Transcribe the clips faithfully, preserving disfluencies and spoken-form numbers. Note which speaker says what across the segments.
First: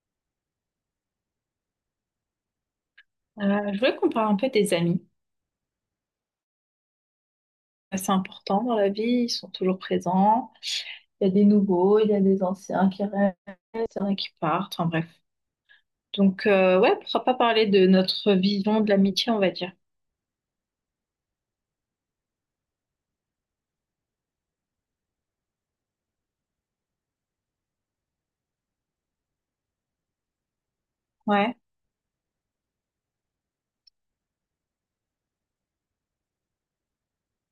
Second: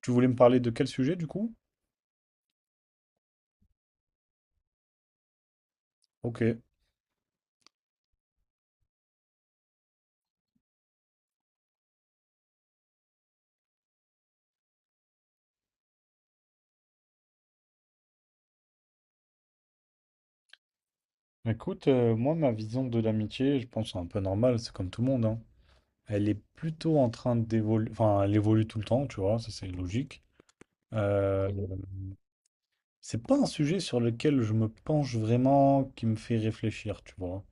Speaker 1: Tu voulais me parler de quel sujet du coup?
Speaker 2: Euh, je voulais qu'on parle un peu des amis.
Speaker 1: Ok.
Speaker 2: C'est important dans la vie, ils sont toujours présents. Il y a des nouveaux, il y a des anciens qui restent, il y en a qui partent, enfin bref. Donc, euh, ouais, pourquoi pas parler de notre vision de l'amitié, on va dire.
Speaker 1: Écoute, euh, moi, ma vision de l'amitié, je pense, c'est un peu normal, c'est comme tout le monde, hein. Elle est plutôt en train d'évoluer, enfin, elle évolue tout le temps, tu vois, ça c'est logique. Euh,
Speaker 2: Ouais,
Speaker 1: Mhm. C'est pas un sujet sur lequel je me penche vraiment, qui me fait réfléchir, tu vois.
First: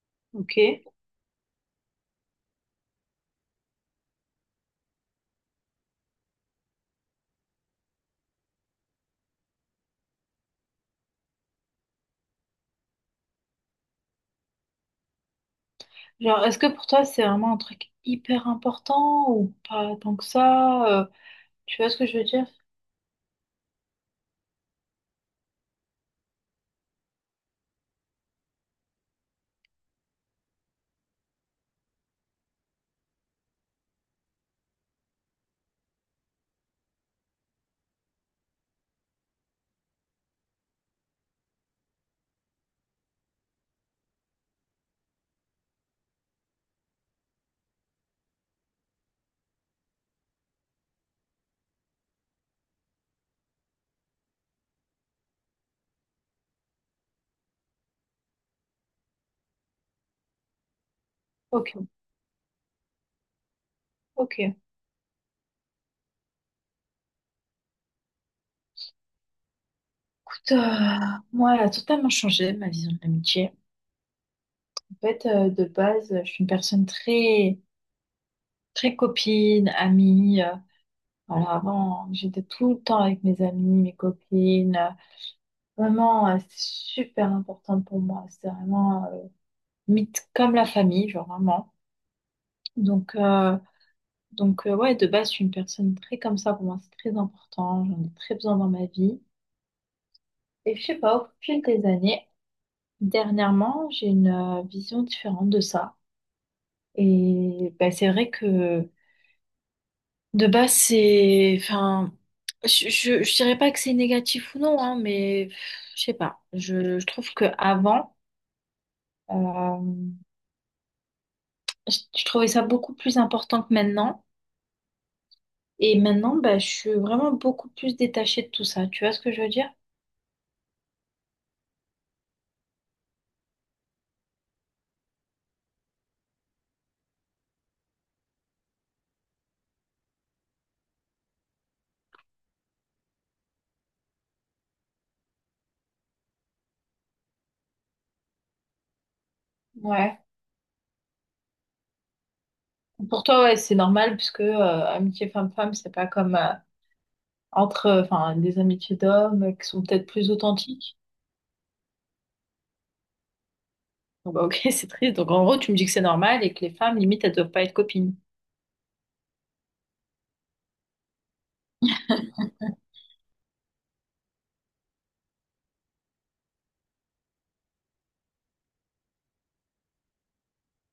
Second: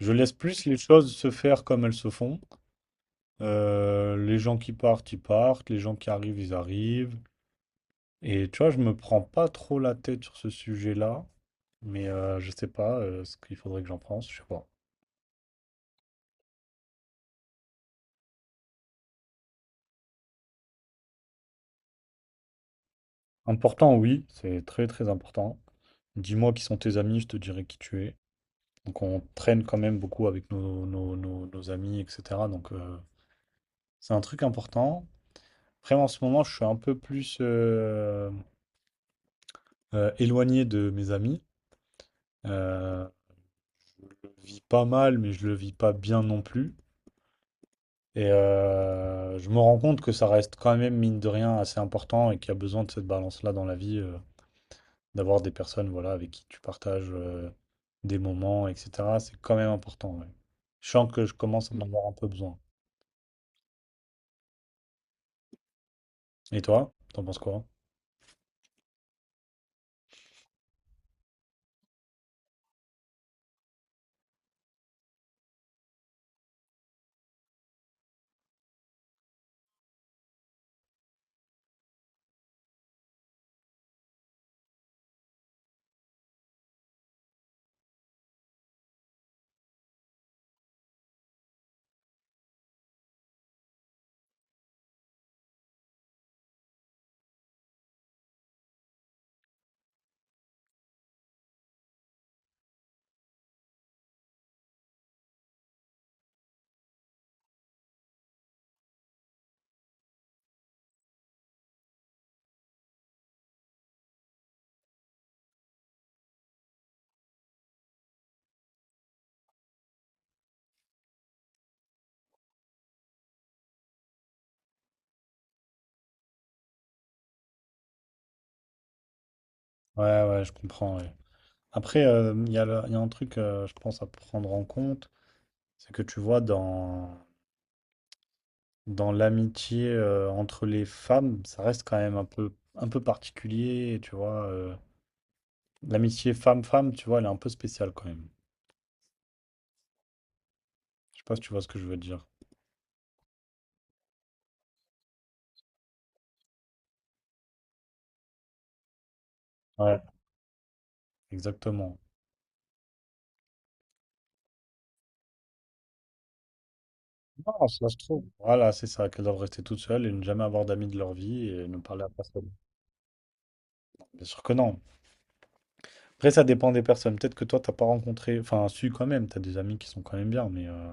Speaker 1: Je laisse
Speaker 2: ok.
Speaker 1: plus les choses se faire comme elles se font. Euh, les gens qui partent, ils partent, les gens qui arrivent, ils arrivent. Et tu vois, je me prends pas trop la tête sur ce sujet-là, mais euh, je sais pas euh, ce qu'il faudrait que j'en pense, je sais pas.
Speaker 2: Genre, est-ce que pour toi, c'est vraiment un truc hyper important ou pas tant que ça? Euh, tu vois ce que je veux dire?
Speaker 1: Important, oui, c'est très très important. Dis-moi qui sont tes amis, je te dirai qui tu es. Donc on traîne quand même beaucoup avec nos, nos, nos- nos amis, et cetera. Donc euh, c'est un truc important. Après, en ce moment, je suis un peu plus euh, euh, éloigné de mes amis. Euh, je le vis pas mal, mais je le vis pas bien non plus. Et euh, je me rends compte que ça reste quand même, mine de rien, assez important et qu'il y a besoin de cette balance-là dans la vie, euh, d'avoir des personnes voilà, avec qui tu partages euh, des moments, et cetera. C'est quand même important, ouais. Je sens que je commence
Speaker 2: Ok,
Speaker 1: à en Mm. avoir un peu besoin.
Speaker 2: ok.
Speaker 1: Et toi, t'en penses quoi?
Speaker 2: Écoute, euh, moi, elle a totalement changé ma vision de l'amitié. En fait, euh, de base, je suis une personne très, très copine, amie. euh, Voilà, avant, j'étais tout le temps avec mes amis, mes copines. Vraiment, euh, c'est super important pour moi. C'est vraiment euh, mythe comme la famille, genre vraiment. Donc, euh, donc euh, ouais, de base, je suis une personne très comme ça. Pour moi, c'est très important. J'en ai très besoin dans ma vie. Et je sais pas, au fil des années, dernièrement, j'ai une euh, vision différente de ça. Et ben, c'est vrai que de base, c'est, enfin, je, je, je dirais pas que c'est négatif ou non, hein, mais je sais pas. Je, je trouve que avant, euh, je, je trouvais ça beaucoup plus important que maintenant. Et maintenant, bah, je suis vraiment beaucoup plus détachée de tout ça. Tu vois ce que je veux dire?
Speaker 1: Ouais, ouais, je comprends, ouais. Après, euh, il y a, le- il y a un truc, euh, je pense, à prendre en compte, c'est que tu vois, dans, dans l'amitié euh, entre les femmes, ça reste quand même un peu, un peu particulier, tu vois. euh, L'amitié femme-femme, tu vois, elle est un peu spéciale quand même.
Speaker 2: Ouais.
Speaker 1: Je sais pas si tu vois ce que je veux dire.
Speaker 2: Pour toi, ouais, c'est normal puisque euh, amitié femme-femme, c'est pas comme euh, entre, euh, enfin, des amitiés d'hommes euh, qui sont
Speaker 1: Ouais,
Speaker 2: peut-être plus authentiques.
Speaker 1: exactement.
Speaker 2: Donc, bah, ok, c'est triste. Donc, en gros, tu me dis que c'est normal et que les femmes, limite, elles doivent pas
Speaker 1: Non,
Speaker 2: être
Speaker 1: ça se
Speaker 2: copines.
Speaker 1: trouve. Voilà, c'est ça, qu'elles doivent rester toutes seules et ne jamais avoir d'amis de leur vie et ne parler à personne. Bien sûr que non. Après, ça dépend des personnes. Peut-être que toi, t'as pas rencontré. Enfin, si, quand même, t'as des amis qui sont quand même bien, mais. euh,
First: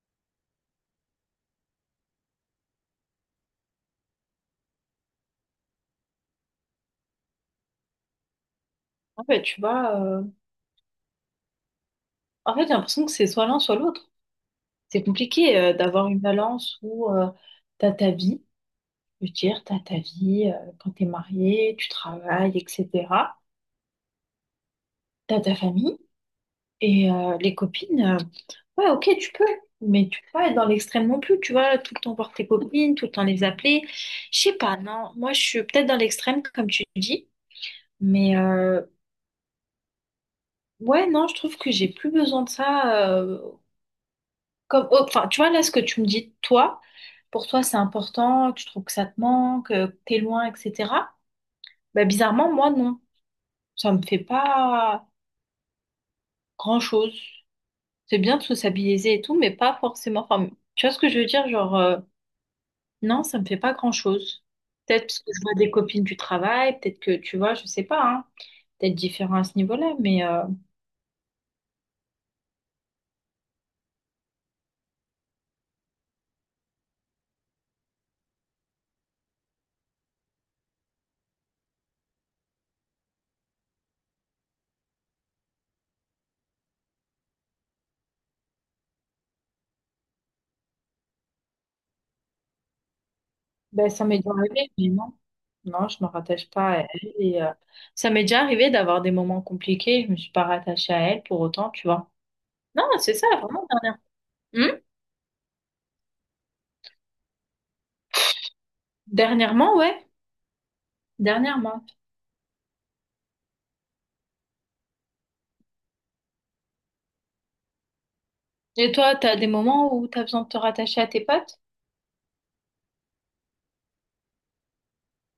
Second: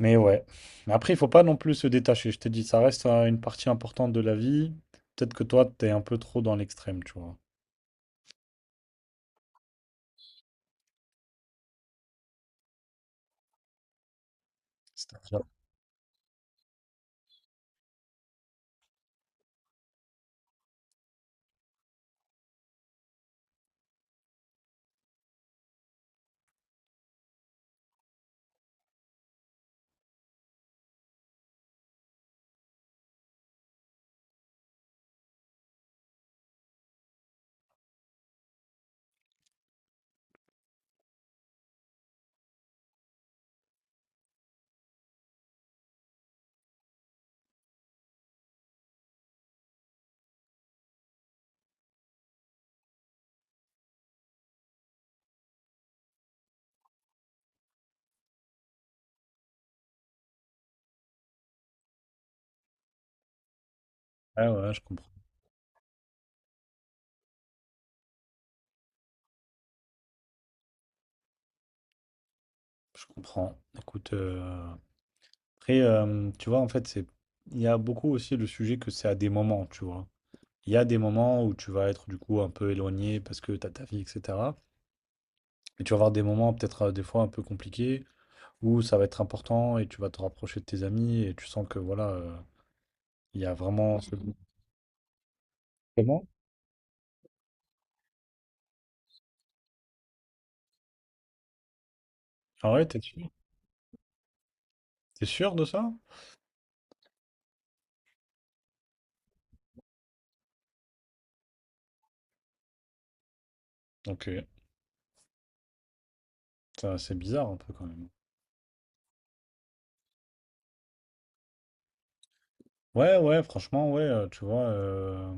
Speaker 1: Mais ouais. Mais après, il faut pas non plus se détacher. Je t'ai dit, ça reste euh, une partie importante de la vie. Peut-être que toi, t'es un peu trop dans l'extrême, tu vois.
Speaker 2: En fait, tu vois. En fait, j'ai l'impression que c'est soit l'un, soit l'autre. C'est
Speaker 1: C'est-à-dire.
Speaker 2: compliqué euh, d'avoir une balance où euh, t'as ta vie, je veux dire, t'as ta vie euh, quand t'es marié, tu travailles, et cetera. T'as ta famille et euh, les copines. Euh, ouais, ok, tu peux, mais tu peux pas être dans l'extrême non plus, tu vois, tout le temps voir tes copines, tout le temps les appeler. Je sais pas, non. Moi, je suis peut-être dans l'extrême, comme tu dis, mais euh, ouais, non, je trouve que j'ai plus besoin de ça. euh, Comme, oh, enfin, tu vois, là, ce que tu me dis, toi, pour toi, c'est important, tu trouves que ça te manque, euh, que t'es loin, et cetera. Bah, bizarrement, moi, non. Ça me fait pas grand-chose. C'est bien de sociabiliser et tout, mais pas forcément. Enfin, tu vois ce que je veux dire? Genre, euh, non, ça me fait pas grand-chose.
Speaker 1: Ouais, ouais, je
Speaker 2: Peut-être
Speaker 1: comprends.
Speaker 2: parce que je vois des copines du travail, peut-être que, tu vois, je sais pas, hein, peut-être différent à ce niveau-là, mais... euh,
Speaker 1: Je comprends. Écoute. euh, Après, euh, tu vois, en fait, c'est, il y a beaucoup aussi le sujet que c'est à des moments, tu vois. Il y a des moments où tu vas être du coup un peu éloigné parce que tu as ta vie, et cetera. Et tu vas avoir des moments peut-être euh, des fois un peu compliqués où ça va être important et tu vas te rapprocher de tes amis et tu sens que voilà, euh, il y a
Speaker 2: Ben,
Speaker 1: vraiment
Speaker 2: ça
Speaker 1: ce...
Speaker 2: m'est déjà arrivé, mais non. Non, je me
Speaker 1: Comment?
Speaker 2: rattache pas à elle. Et, euh, ça m'est déjà arrivé d'avoir des moments compliqués. Je me suis pas rattachée à elle pour autant, tu vois.
Speaker 1: Ah
Speaker 2: Non,
Speaker 1: ouais, t'es
Speaker 2: c'est ça,
Speaker 1: sûr?
Speaker 2: vraiment dernière. Hmm.
Speaker 1: T'es sûr de ça?
Speaker 2: Dernièrement, ouais. Dernièrement.
Speaker 1: Ok. Ça, c'est bizarre un peu quand même.
Speaker 2: Et toi, t'as des moments où t'as besoin de te rattacher à tes potes?
Speaker 1: Ouais, ouais, franchement, ouais, euh, tu vois. euh,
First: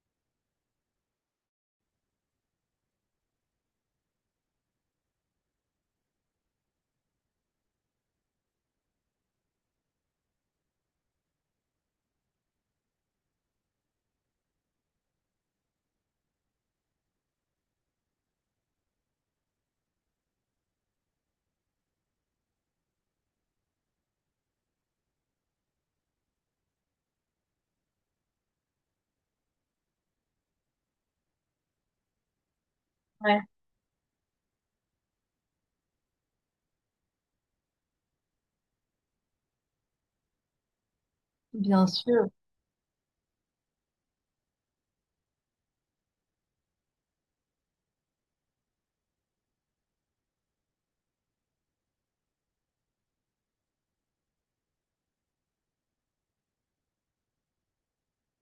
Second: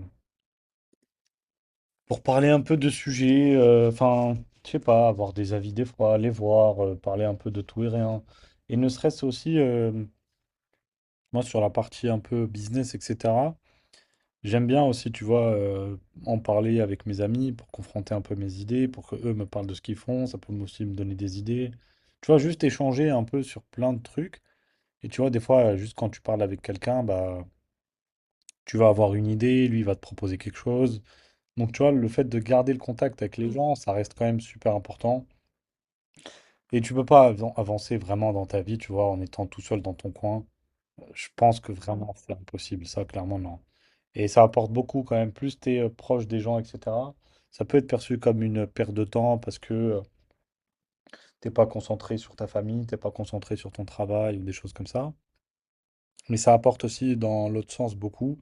Speaker 1: Pour parler un peu de sujets, euh, enfin, je sais pas, avoir des avis des fois, les voir, euh, parler un peu de tout et rien. Et ne serait-ce aussi, euh, moi, sur la partie un peu business, et cetera, j'aime bien aussi, tu vois, euh, en parler avec mes amis pour confronter un peu mes idées, pour que eux me parlent de ce qu'ils font, ça peut aussi me donner des idées. Tu vois, juste échanger un peu sur plein de trucs. Et tu vois, des fois, juste quand tu parles avec quelqu'un, bah, tu vas avoir une idée, lui, il va te proposer quelque chose. Donc, tu vois, le fait de garder le contact avec
Speaker 2: Ouais,
Speaker 1: les gens, ça reste quand même super important. Et tu peux pas avan- avancer vraiment dans ta vie, tu vois, en étant tout seul dans ton coin. Je pense que
Speaker 2: bien
Speaker 1: vraiment,
Speaker 2: sûr.
Speaker 1: c'est impossible, ça, clairement, non. Et ça apporte beaucoup quand même. Plus tu es proche des gens, et cetera, ça peut être perçu comme une perte de temps parce que euh, t'es pas concentré sur ta famille, t'es pas concentré sur ton travail ou des choses comme ça. Mais ça apporte aussi dans l'autre sens beaucoup.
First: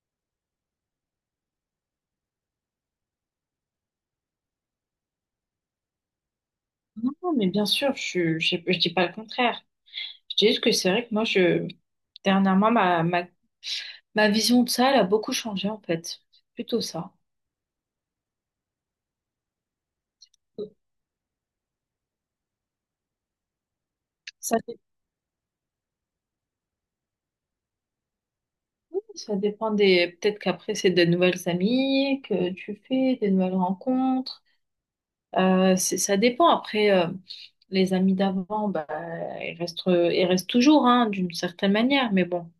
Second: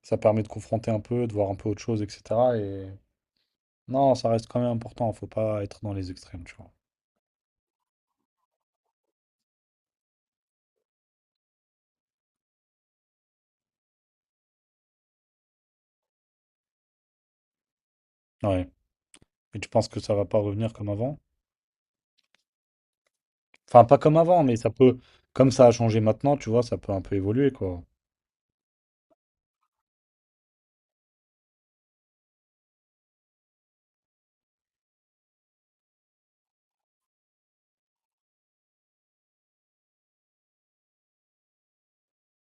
Speaker 1: Ça permet de confronter un peu, de voir un peu autre chose, et cetera. Et non, ça reste quand même important. Faut pas être dans les extrêmes, tu vois.
Speaker 2: Non, non, mais bien sûr, je, je, je dis pas le contraire. Je dis juste que c'est vrai que moi, je, dernièrement, ma, ma, ma vision de ça, elle a beaucoup changé, en fait. C'est plutôt ça.
Speaker 1: Ouais. Et tu penses que ça va pas revenir comme avant? Enfin, pas comme avant, mais
Speaker 2: Ça,
Speaker 1: ça
Speaker 2: fait
Speaker 1: peut, comme ça a changé maintenant, tu vois, ça peut un peu évoluer, quoi.
Speaker 2: ça dépend des. Peut-être qu'après, c'est de nouvelles amies que tu fais, des nouvelles rencontres. Euh, c'est- ça dépend. Après, euh, les amis d'avant, bah, ils restent, ils restent toujours, hein, d'une certaine manière. Mais bon,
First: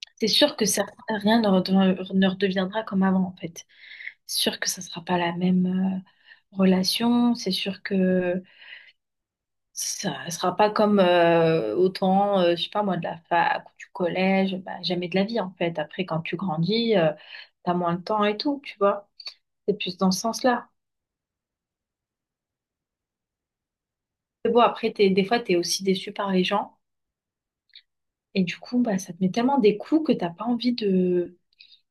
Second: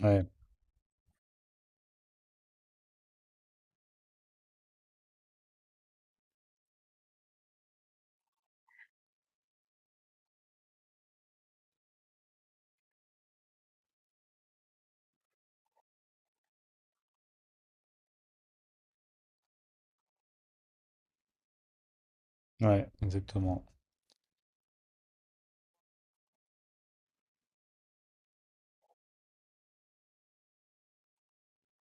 Speaker 1: Ouais,
Speaker 2: c'est sûr que certains- rien ne redev- ne redeviendra comme avant, en fait. C'est sûr que ça sera pas la même, euh, relation. C'est sûr que ça sera pas comme euh, autant, euh, je sais pas moi, de la fac ou du collège, bah, jamais de la vie en fait. Après, quand tu grandis, euh, t'as moins de temps et tout, tu vois. C'est plus dans ce sens-là.
Speaker 1: ouais, exactement.
Speaker 2: C'est bon, après, t'es, des fois, t'es aussi déçu par les gens. Et du coup, bah, ça te met tellement des coups que t'as pas envie de,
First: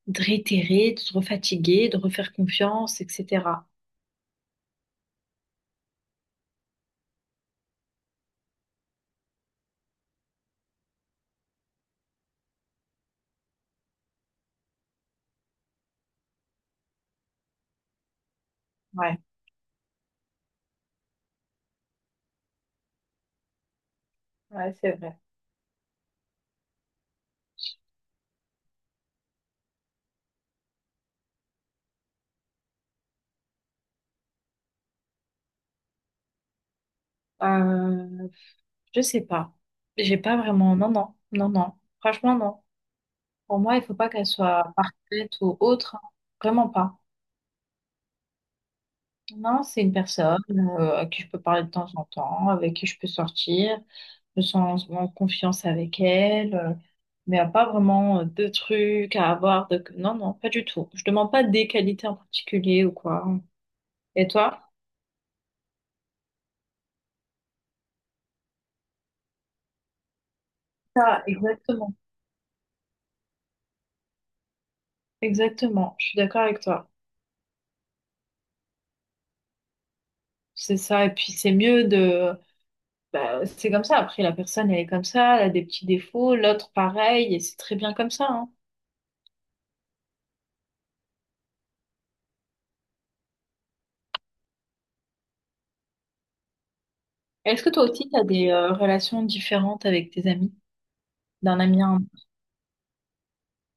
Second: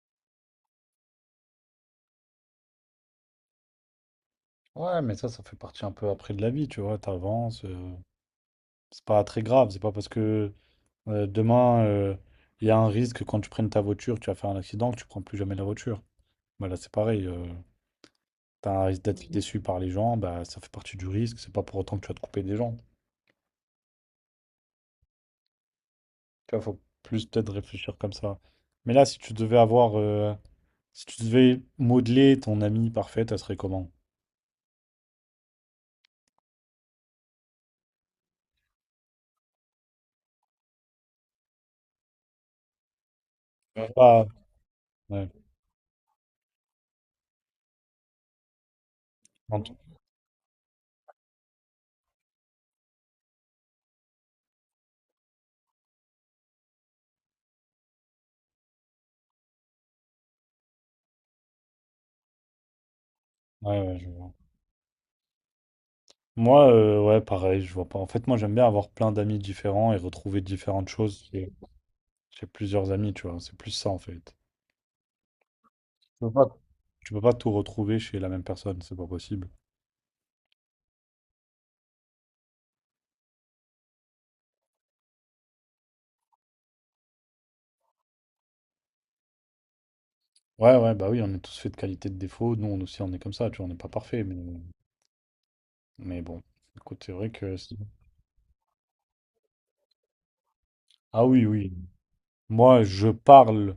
Speaker 2: de réitérer, de te refatiguer, de refaire confiance, et cetera.
Speaker 1: Ouais, mais ça, ça fait partie un peu après de la vie, tu vois, t'avances, euh, c'est pas très grave, c'est pas parce que euh, demain, euh, il y a un risque que quand tu prennes ta voiture, tu vas faire un accident, que tu prends plus jamais la voiture. Bah là, c'est pareil, euh, t'as un risque
Speaker 2: Ouais,
Speaker 1: d'être déçu par les gens, bah ça fait partie du risque, c'est pas pour autant que tu vas te couper des gens.
Speaker 2: ouais, c'est vrai.
Speaker 1: Tu vois, faut plus peut-être réfléchir comme ça. Mais là, si tu devais avoir... euh, Si tu devais modeler ton amie parfaite, elle serait comment?
Speaker 2: Euh, je sais pas. J'ai pas vraiment. Non, non, non, non. Franchement, non. Pour moi, il
Speaker 1: Ouais.
Speaker 2: faut pas qu'elle
Speaker 1: Pas.
Speaker 2: soit
Speaker 1: Ouais,
Speaker 2: parfaite ou autre, hein. Vraiment pas. Non,
Speaker 1: quand-
Speaker 2: c'est une personne euh, à qui je peux parler de temps en temps, avec qui je peux sortir, je me sens en confiance avec elle, euh, mais y a pas vraiment euh, de trucs à avoir. De... Non, non, pas du tout. Je demande pas des qualités en particulier ou quoi.
Speaker 1: ouais, ouais, je
Speaker 2: Et
Speaker 1: vois.
Speaker 2: toi?
Speaker 1: Moi, euh, ouais, pareil, je vois pas. En fait, moi, j'aime bien avoir plein d'amis différents et retrouver différentes
Speaker 2: Ça,
Speaker 1: choses chez,
Speaker 2: exactement.
Speaker 1: chez plusieurs amis, tu vois. C'est plus ça, en fait.
Speaker 2: Exactement, je suis
Speaker 1: Tu peux
Speaker 2: d'accord
Speaker 1: pas,
Speaker 2: avec toi.
Speaker 1: tu peux pas tout retrouver chez la même personne, c'est pas possible.
Speaker 2: C'est ça, et puis c'est mieux de... Bah, c'est comme ça, après la personne, elle est comme ça, elle a des petits défauts, l'autre pareil, et c'est très bien comme ça, hein.
Speaker 1: Ouais, ouais, bah oui, on est tous faits de qualités, de défauts. Nous, on aussi, on est comme ça, tu vois, on n'est pas parfait, mais, mais bon. Écoute, c'est vrai que.
Speaker 2: Est-ce que
Speaker 1: C'est-
Speaker 2: toi aussi, tu as des euh, relations différentes avec tes amis,
Speaker 1: Ah oui,
Speaker 2: d'un
Speaker 1: oui.
Speaker 2: ami à un,
Speaker 1: Moi, je parle.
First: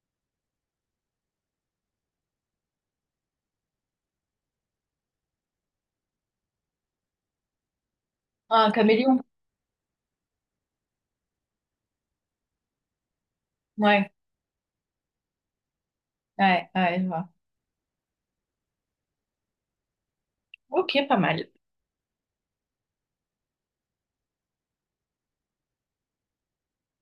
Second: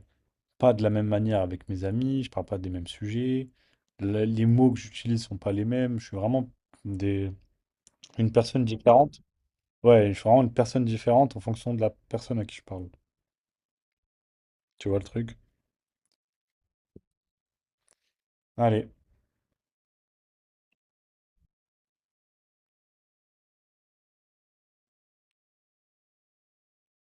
Speaker 1: Pas de la même manière avec mes amis, je parle pas des mêmes sujets, la- les mots que j'utilise sont pas les mêmes, je suis vraiment des, une personne
Speaker 2: à un caméléon?
Speaker 1: différente. Ouais, je suis vraiment une personne différente en fonction de la personne à qui je parle.
Speaker 2: Ouais,
Speaker 1: Tu vois le truc?
Speaker 2: ouais, ouais, je vois.
Speaker 1: Allez.
Speaker 2: Ok, pas mal.